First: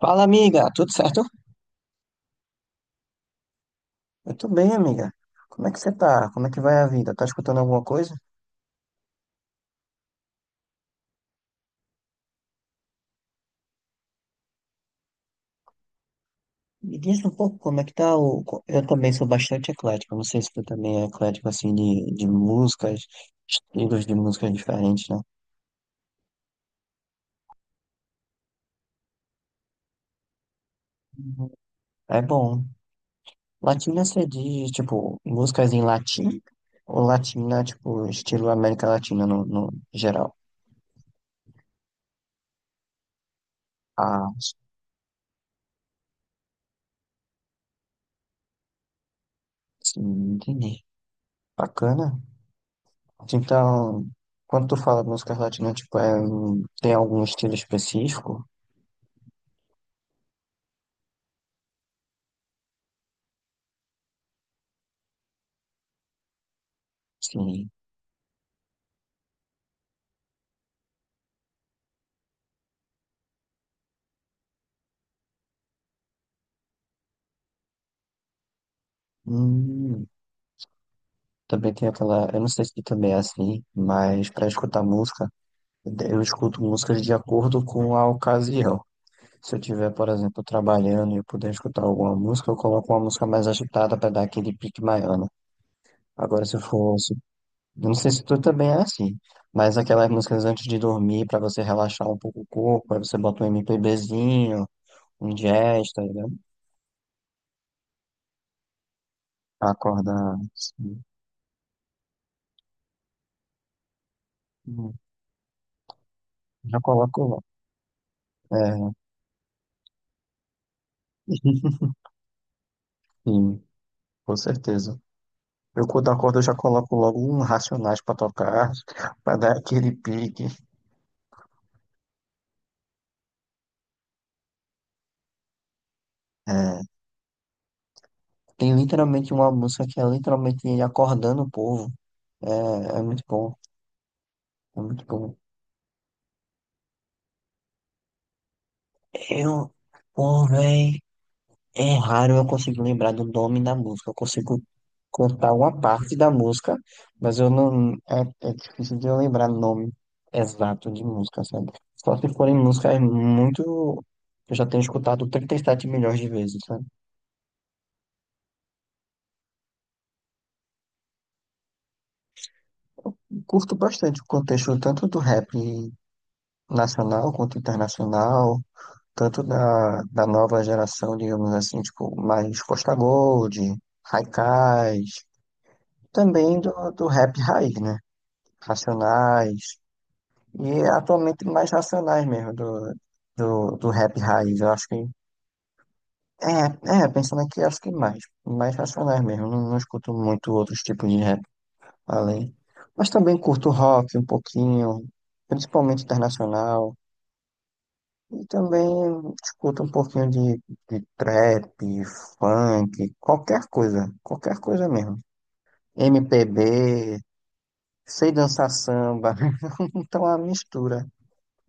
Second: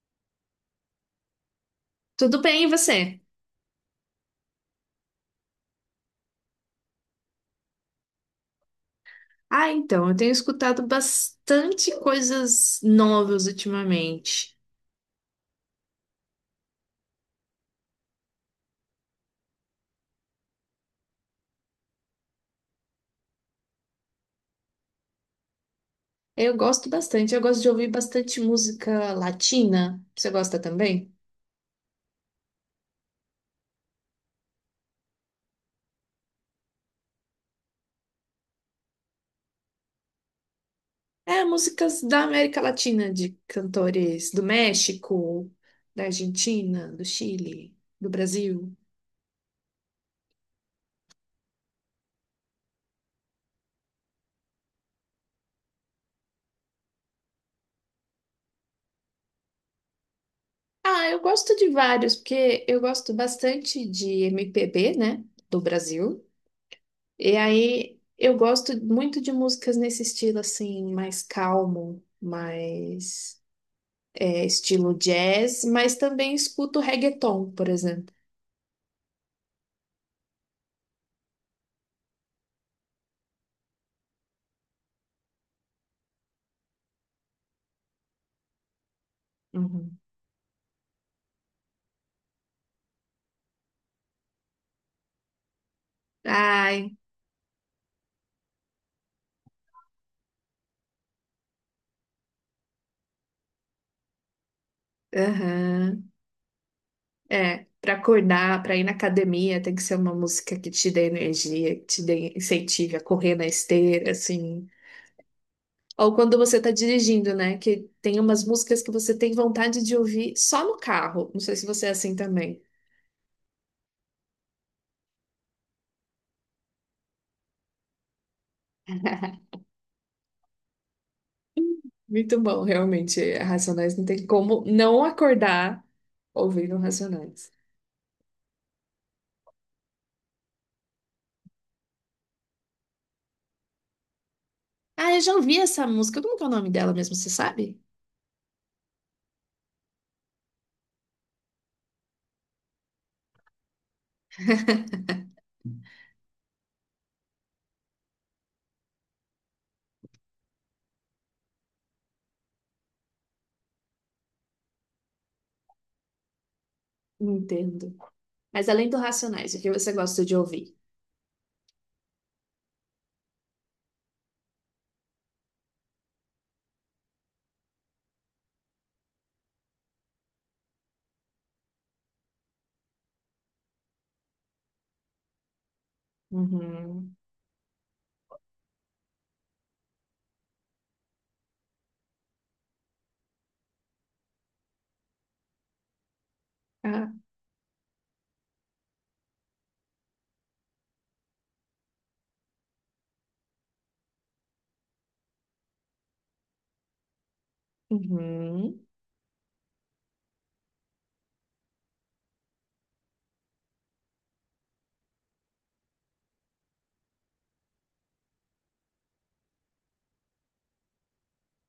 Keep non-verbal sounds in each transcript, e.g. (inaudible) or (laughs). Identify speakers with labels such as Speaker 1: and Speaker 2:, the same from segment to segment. Speaker 1: Fala, amiga, tudo certo?
Speaker 2: Tudo bem, e você?
Speaker 1: Eu tô bem, amiga. Como é que você tá? Como é que vai a vida? Tá escutando alguma coisa?
Speaker 2: Ah, então, eu tenho escutado bastante coisas novas ultimamente.
Speaker 1: Me diz um pouco como é que tá o... Eu também sou bastante eclético, não sei se tu também é eclético, assim, de músicas, estilos de músicas diferentes, né?
Speaker 2: Eu gosto bastante, eu gosto de ouvir bastante música latina. Você gosta também?
Speaker 1: Uhum. É bom. Latina você diz, tipo, músicas em latim? Ou latina, tipo, estilo América Latina no geral?
Speaker 2: É, músicas da América Latina, de cantores
Speaker 1: Ah,
Speaker 2: do México, da Argentina, do Chile, do Brasil.
Speaker 1: sim, entendi. Bacana. Então, quando tu fala de música latina, tipo, um- tem algum estilo específico?
Speaker 2: Ah, eu gosto de vários, porque eu gosto bastante de MPB, né, do Brasil. E
Speaker 1: Sim.
Speaker 2: aí eu gosto muito de músicas nesse estilo assim, mais calmo, mais estilo jazz, mas também escuto reggaeton, por exemplo.
Speaker 1: Hum, também tem aquela, eu não sei se tu também é assim, mas para escutar música, eu escuto músicas de acordo com a ocasião. Se eu tiver,
Speaker 2: Uhum.
Speaker 1: por exemplo, trabalhando e eu puder escutar alguma música, eu coloco uma música mais agitada para dar aquele pique maior, né? Agora, se eu
Speaker 2: Ai,
Speaker 1: fosse, eu não sei se tu também é assim, mas aquelas músicas antes de dormir, para você relaxar um pouco o corpo, aí você bota um MPBzinho. Ingesta,
Speaker 2: aham.
Speaker 1: né?
Speaker 2: É, para acordar, para ir na academia,
Speaker 1: Pra
Speaker 2: tem que ser uma
Speaker 1: acordar,
Speaker 2: música que te
Speaker 1: assim.
Speaker 2: dê energia, que te dê incentive a correr na esteira, assim.
Speaker 1: Hum,
Speaker 2: Ou quando você tá
Speaker 1: Já
Speaker 2: dirigindo,
Speaker 1: coloco
Speaker 2: né? Que tem umas
Speaker 1: lá.
Speaker 2: músicas que
Speaker 1: É,
Speaker 2: você tem vontade de ouvir só no carro. Não sei se
Speaker 1: (laughs)
Speaker 2: você é assim também.
Speaker 1: sim, com certeza. Eu quando acordo, eu já coloco logo um Racionais pra tocar, (laughs) pra
Speaker 2: (laughs)
Speaker 1: dar aquele pique.
Speaker 2: Muito bom, realmente. Racionais não tem como não acordar ouvindo
Speaker 1: É,
Speaker 2: Racionais.
Speaker 1: tem literalmente uma música que é literalmente ele acordando o povo. É, é muito bom, é muito
Speaker 2: Ah, eu já
Speaker 1: bom.
Speaker 2: ouvi essa música. Como que é o nome dela mesmo, você sabe?
Speaker 1: Eu pulei. É raro eu conseguir lembrar do nome da música. Eu consigo contar uma parte da música, mas eu não. É, é difícil de eu lembrar nome exato de música, sabe? Só se forem músicas muito. Eu já tenho escutado 37 milhões de vezes, sabe?
Speaker 2: Entendo. Mas além do Racionais, o que você gosta de ouvir?
Speaker 1: Curto bastante o contexto tanto do rap nacional quanto internacional, tanto da nova geração, digamos assim, tipo, mais Costa Gold, Haikais, também do
Speaker 2: Uhum.
Speaker 1: rap raiz, né? Racionais. E é atualmente mais racionais mesmo do, do rap raiz. Eu acho que. É, é,
Speaker 2: Ah,
Speaker 1: pensando aqui, acho que mais. Mais racionais mesmo. Não, não escuto muito outros tipos de rap além. Mas também curto rock um pouquinho, principalmente internacional. E
Speaker 2: uhum.
Speaker 1: também escuto um pouquinho de trap, funk, qualquer coisa. Qualquer coisa mesmo. MPB, sei dançar samba. (laughs) Então é uma mistura,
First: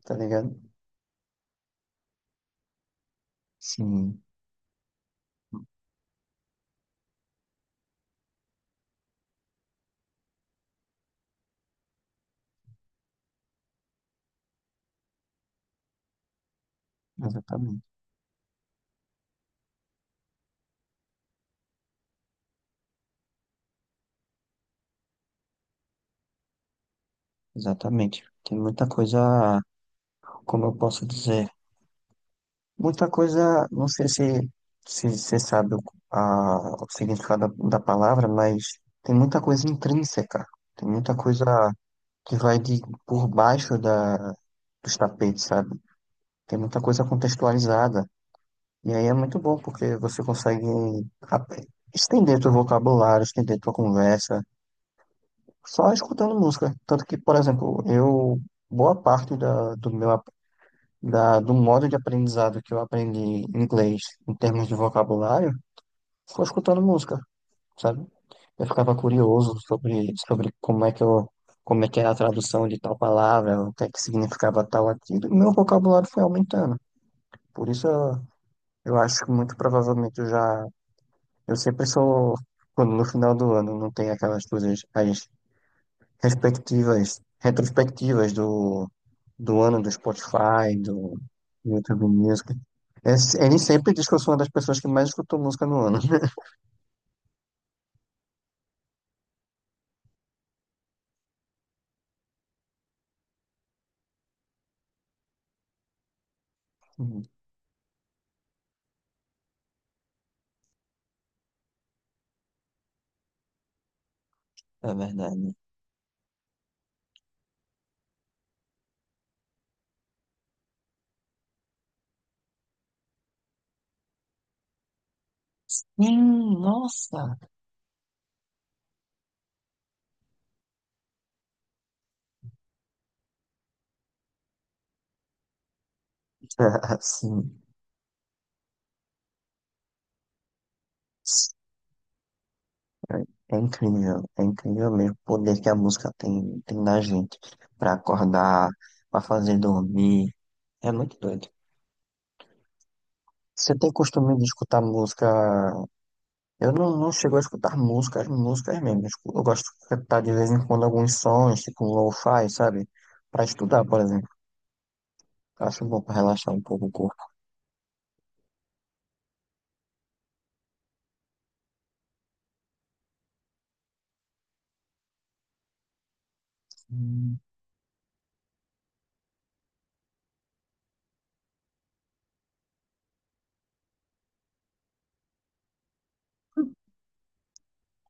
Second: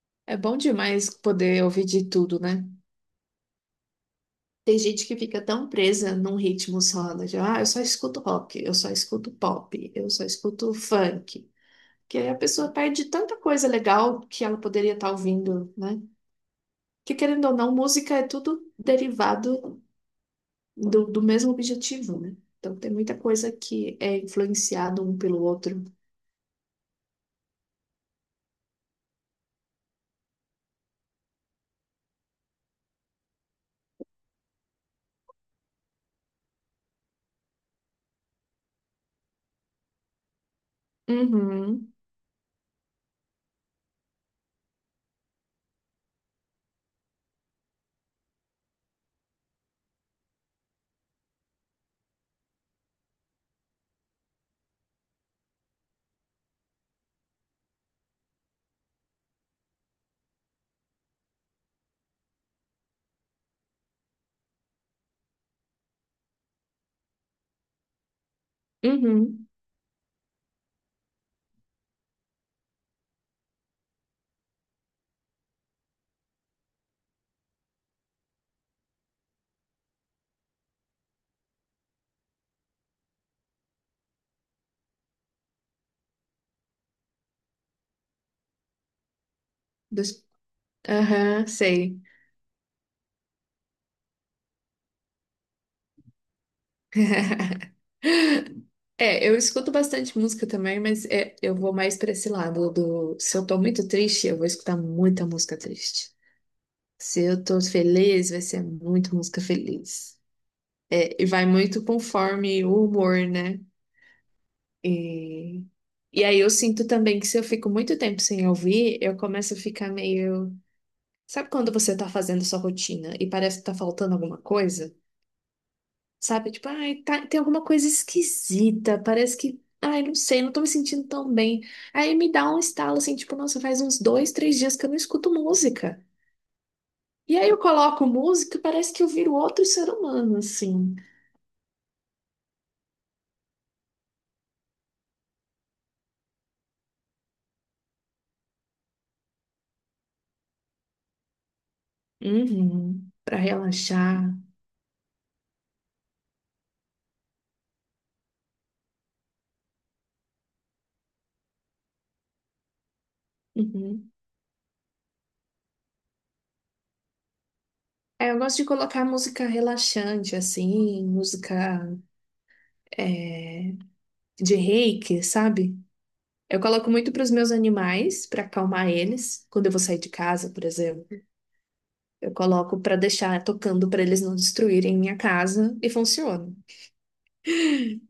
Speaker 1: tá
Speaker 2: É
Speaker 1: ligado?
Speaker 2: bom demais poder ouvir de tudo, né?
Speaker 1: Sim,
Speaker 2: Tem gente que fica tão presa num ritmo só, né? de, Ah, eu só escuto rock, eu só escuto pop, eu só escuto funk. Que aí a pessoa perde tanta coisa legal que ela poderia estar ouvindo, né? Que querendo ou não,
Speaker 1: exatamente.
Speaker 2: música é tudo derivado do mesmo objetivo, né? Então tem muita coisa que é influenciado um pelo outro.
Speaker 1: Exatamente. Tem muita coisa, como eu posso dizer, muita coisa, não sei se você sabe o, a, o significado da palavra, mas tem muita coisa intrínseca, tem muita coisa
Speaker 2: Uhum,
Speaker 1: que vai de por baixo da, dos tapetes, sabe? Tem muita coisa contextualizada. E aí é muito bom, porque você consegue ap- estender teu vocabulário, estender tua conversa, só escutando música. Tanto que, por exemplo, eu, boa parte da, do meu da, do modo de aprendizado que eu aprendi inglês em termos de vocabulário foi escutando música, sabe? Eu ficava
Speaker 2: uhum.
Speaker 1: curioso sobre como é que eu, como é que era a tradução de tal palavra, o que é que significava tal aquilo, e meu vocabulário foi aumentando. Por isso eu acho que muito provavelmente eu já, eu sempre sou, quando no final do ano não tem aquelas coisas, as respectivas, retrospectivas do, do ano do
Speaker 2: Dos-
Speaker 1: Spotify, do
Speaker 2: Aham, sei.
Speaker 1: YouTube Music. É, ele sempre diz que eu sou uma das pessoas que mais escutou música no ano.
Speaker 2: (laughs) É, eu escuto bastante música também, mas eu vou mais pra esse lado do. Se eu tô muito triste, eu vou escutar muita música triste. Se eu
Speaker 1: (laughs)
Speaker 2: tô feliz, vai ser muita música feliz. É, e vai muito conforme o humor, né?
Speaker 1: É verdade.
Speaker 2: E aí eu sinto também que se eu fico muito tempo sem ouvir, eu começo a ficar meio. Sabe quando você tá fazendo sua rotina e parece que tá faltando alguma coisa? Sabe? Tipo, ai, tá-
Speaker 1: Nossa!
Speaker 2: tem alguma coisa esquisita, parece que. Ai, não sei, não tô me sentindo tão bem. Aí me dá um estalo assim, tipo, nossa, faz uns dois, três dias que eu não escuto música.
Speaker 1: (laughs)
Speaker 2: E aí eu
Speaker 1: Sim.
Speaker 2: coloco música e parece que eu viro outro ser humano, assim.
Speaker 1: É incrível mesmo o poder que a música tem, tem na gente para acordar, para fazer dormir. É muito doido.
Speaker 2: Uhum. Pra
Speaker 1: Você tem
Speaker 2: relaxar.
Speaker 1: costume de escutar música? Eu não, não chego a escutar músicas, músicas mesmo. Eu gosto de escutar de vez em quando alguns sons, tipo um lo-fi, sabe? Pra estudar, por
Speaker 2: Uhum.
Speaker 1: exemplo. Eu acho bom pra relaxar um pouco o corpo.
Speaker 2: É, eu gosto de colocar música relaxante, assim, música. é, de reiki, sabe? Eu coloco muito para os
Speaker 1: Hum.
Speaker 2: meus animais, para acalmar eles, quando eu vou sair de casa, por exemplo. Eu coloco para deixar tocando para eles não destruírem minha casa e funciona.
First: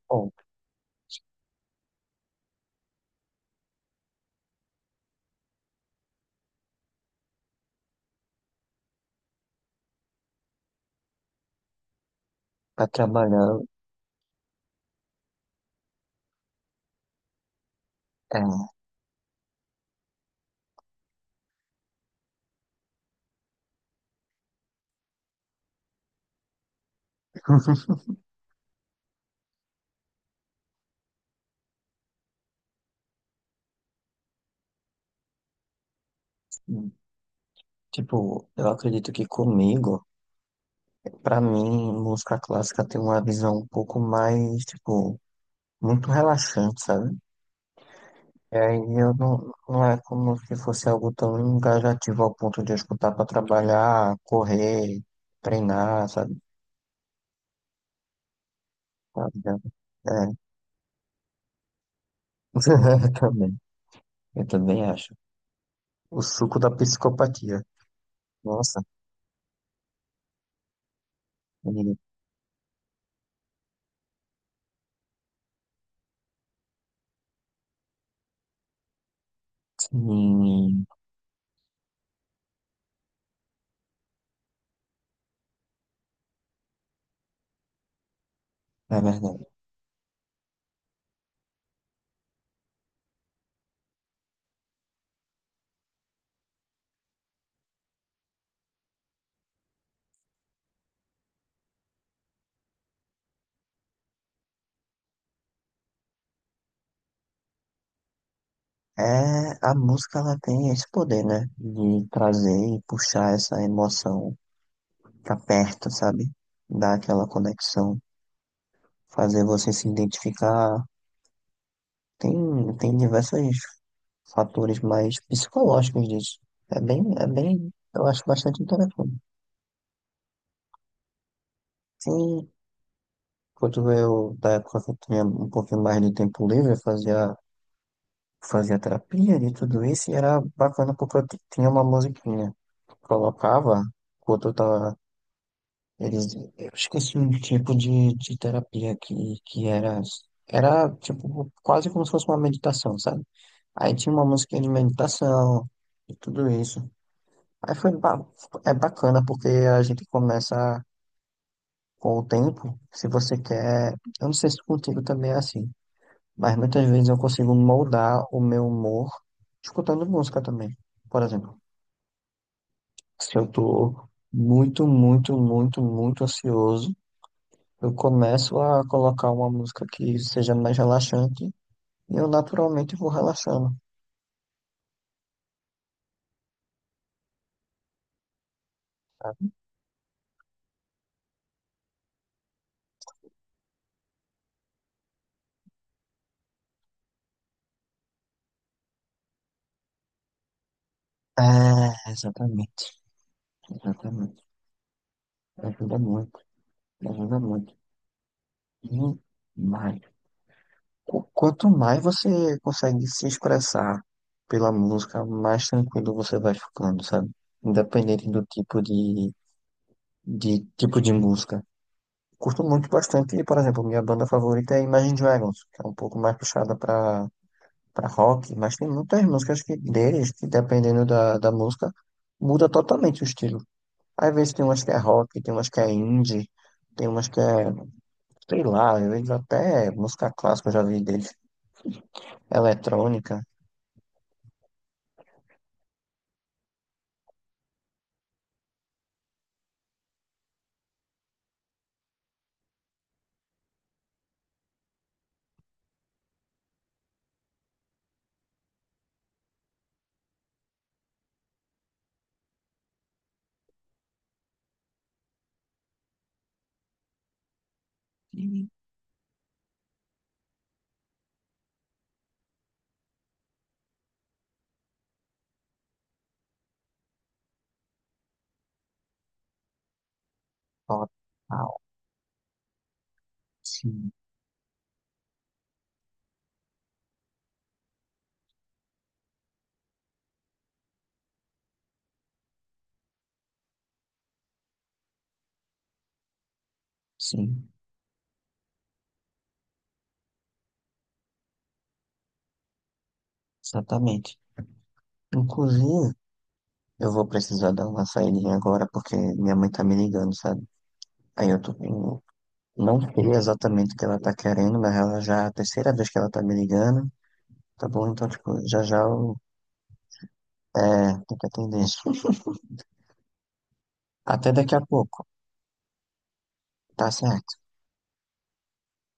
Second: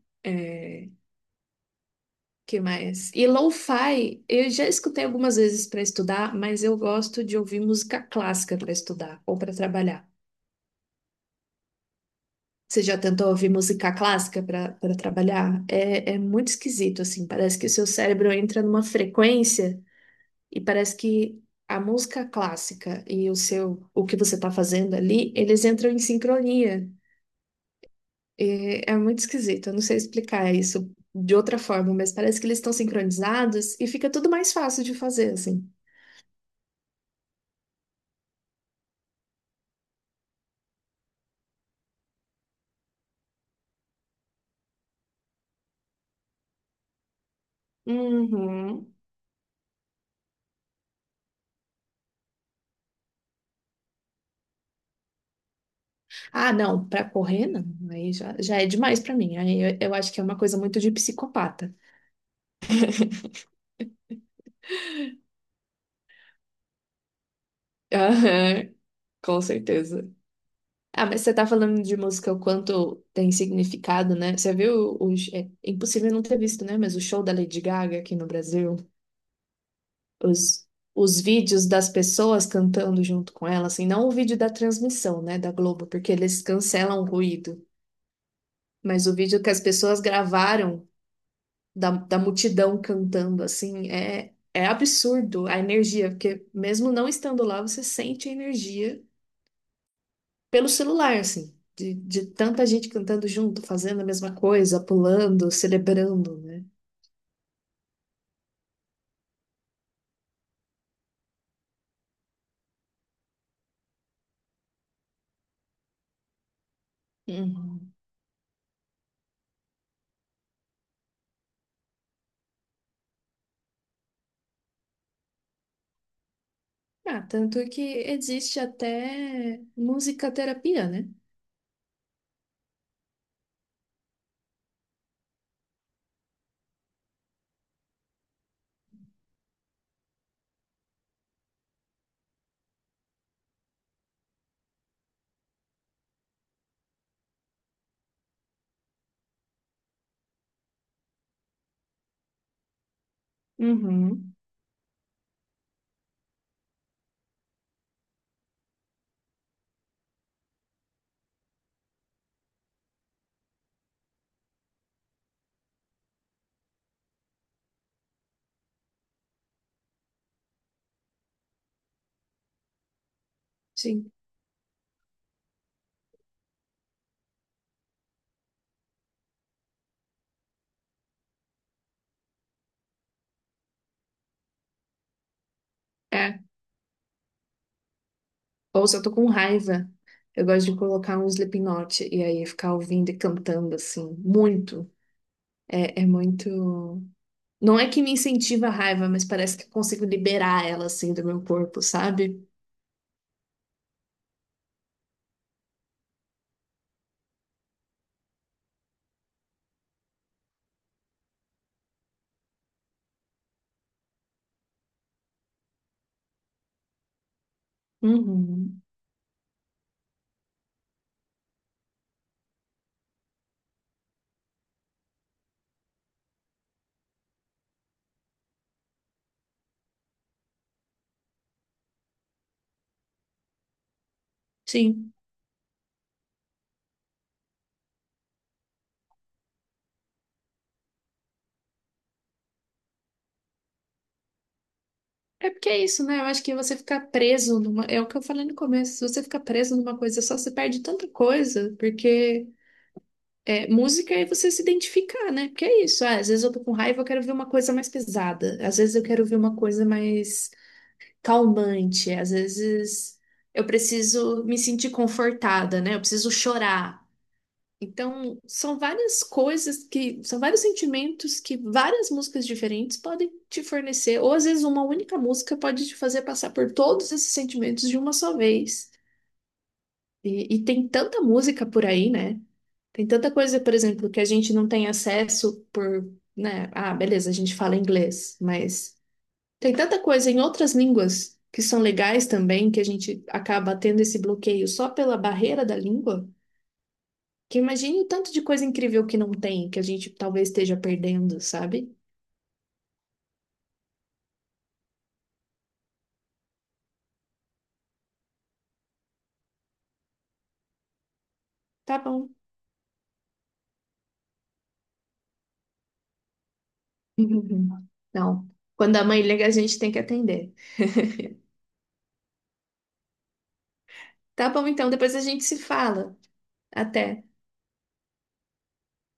Speaker 1: Bom,
Speaker 2: É, que mais? E lo-fi, eu já escutei algumas vezes para estudar, mas eu gosto de ouvir música clássica para estudar ou para trabalhar. Você
Speaker 1: pra
Speaker 2: já tentou ouvir
Speaker 1: trabalhar,
Speaker 2: música clássica para trabalhar? É, é muito esquisito, assim. Parece que o seu cérebro
Speaker 1: é,
Speaker 2: entra numa frequência. E parece que a música clássica e o seu, o que você está fazendo ali, eles entram em sincronia. E é muito esquisito, eu não sei explicar isso de outra forma, mas parece que eles estão sincronizados e fica tudo mais fácil de fazer, assim.
Speaker 1: tipo, eu acredito que comigo, pra mim, música clássica tem uma visão um pouco mais, tipo, muito relaxante, sabe? E aí
Speaker 2: Uhum.
Speaker 1: eu não, não é como se fosse algo tão engajativo ao ponto de eu escutar pra trabalhar, correr, treinar, sabe?
Speaker 2: Ah, não, para correr não, aí já é demais para
Speaker 1: Tá
Speaker 2: mim. Aí
Speaker 1: ligado?
Speaker 2: eu acho
Speaker 1: É,
Speaker 2: que é uma coisa muito de psicopata.
Speaker 1: (laughs) também, eu também acho. O suco da psicopatia.
Speaker 2: Aham,
Speaker 1: Nossa,
Speaker 2: com certeza. Ah, mas você tá falando de
Speaker 1: e,
Speaker 2: música o quanto tem significado, né? Você viu os... É é impossível não ter visto, né? Mas o show da Lady Gaga aqui no Brasil, os,
Speaker 1: e,
Speaker 2: os vídeos das pessoas cantando junto com ela, assim, não o vídeo da transmissão, né, da Globo, porque eles cancelam o ruído,
Speaker 1: é
Speaker 2: mas o vídeo
Speaker 1: verdade.
Speaker 2: que as pessoas gravaram da multidão cantando, assim, é, é absurdo a energia, porque mesmo não estando lá, você sente a energia pelo celular, assim, de tanta gente cantando junto, fazendo a mesma coisa, pulando, celebrando, né?
Speaker 1: É, a música ela tem esse poder, né? De trazer e puxar essa emoção pra perto, sabe? Dar aquela
Speaker 2: Uhum.
Speaker 1: conexão, fazer você se identificar. Tem diversos fatores mais psicológicos disso. É bem,
Speaker 2: Ah,
Speaker 1: é
Speaker 2: tanto
Speaker 1: bem,
Speaker 2: que
Speaker 1: eu acho
Speaker 2: existe
Speaker 1: bastante interessante.
Speaker 2: até musicaterapia, né?
Speaker 1: Sim. Quando eu, da época que eu tinha um pouquinho mais de tempo livre, eu fazia, fazia terapia de tudo isso e era bacana porque tinha uma musiquinha. Colocava, quando eu tava, eles, eu esqueci um tipo de terapia que era, era tipo quase como se fosse uma meditação, sabe? Aí tinha uma
Speaker 2: Uhum.
Speaker 1: musiquinha de meditação e tudo isso. Aí foi, ba- É bacana porque a gente começa com o tempo, se você quer, eu não sei se contigo também é assim. Mas muitas vezes eu consigo moldar o meu humor escutando música também. Por exemplo, se eu tô
Speaker 2: Sim.
Speaker 1: muito, muito, muito, muito ansioso, eu começo a colocar uma música que seja mais relaxante e eu naturalmente vou relaxando.
Speaker 2: É. Ou se eu tô com raiva, eu gosto de colocar um Slipknot e aí ficar ouvindo e cantando, assim, muito. É, é muito. Não é que me incentiva a raiva, mas parece que eu consigo liberar ela, assim, do meu corpo,
Speaker 1: É,
Speaker 2: sabe?
Speaker 1: exatamente, exatamente. Ajuda muito, ajuda muito. E mais, quanto mais você consegue se expressar pela música, mais tranquilo você vai ficando, sabe? Independente do tipo
Speaker 2: Uhum.
Speaker 1: de tipo de música. Curto muito bastante, e, por exemplo, minha banda favorita é Imagine Dragons, que é um pouco mais puxada para para rock, mas tem muitas músicas que deles que dependendo da música muda totalmente o estilo. Às vezes tem umas que é
Speaker 2: Sim.
Speaker 1: rock, tem umas que é indie, tem umas que é, sei lá, às vezes até música clássica eu já vi deles, eletrônica.
Speaker 2: É porque é isso, né? Eu acho que você ficar preso numa. É o que eu falei no começo. Se você ficar preso numa coisa só, você perde tanta coisa. Porque é, música é você se identificar, né? Porque é isso. Ah, às vezes eu tô com raiva, eu quero ver uma coisa mais pesada. Às vezes eu quero ver uma coisa mais calmante. Às vezes eu preciso me sentir confortada, né? Eu preciso chorar. Então,
Speaker 1: Sim.
Speaker 2: são várias coisas que, são vários sentimentos que várias músicas diferentes podem te fornecer, ou às vezes uma única música pode te fazer passar por todos esses sentimentos de uma só vez. E tem tanta música
Speaker 1: Total.
Speaker 2: por aí, né? Tem tanta coisa, por exemplo,
Speaker 1: Sim,
Speaker 2: que a gente não tem acesso por, né? Ah, beleza, a gente fala inglês, mas tem tanta coisa em outras línguas que são legais também, que a gente acaba tendo esse bloqueio só pela barreira da língua. Que
Speaker 1: sim,
Speaker 2: imagine o tanto de coisa incrível que não tem, que a gente talvez esteja perdendo, sabe?
Speaker 1: exatamente. Inclusive, eu vou precisar dar uma saída agora porque minha mãe tá me ligando, sabe? Aí eu tô,
Speaker 2: Tá bom.
Speaker 1: não sei exatamente o que ela tá querendo, mas ela já é a terceira vez que ela tá me ligando.
Speaker 2: (laughs)
Speaker 1: Tá bom, então,
Speaker 2: Não.
Speaker 1: tipo, já
Speaker 2: Quando
Speaker 1: já
Speaker 2: a mãe
Speaker 1: eu
Speaker 2: liga, a gente tem que atender.
Speaker 1: tenho que atender.
Speaker 2: Tá
Speaker 1: Até
Speaker 2: bom,
Speaker 1: daqui a
Speaker 2: então, depois a
Speaker 1: pouco.
Speaker 2: gente se fala.
Speaker 1: Tá
Speaker 2: Até.
Speaker 1: certo.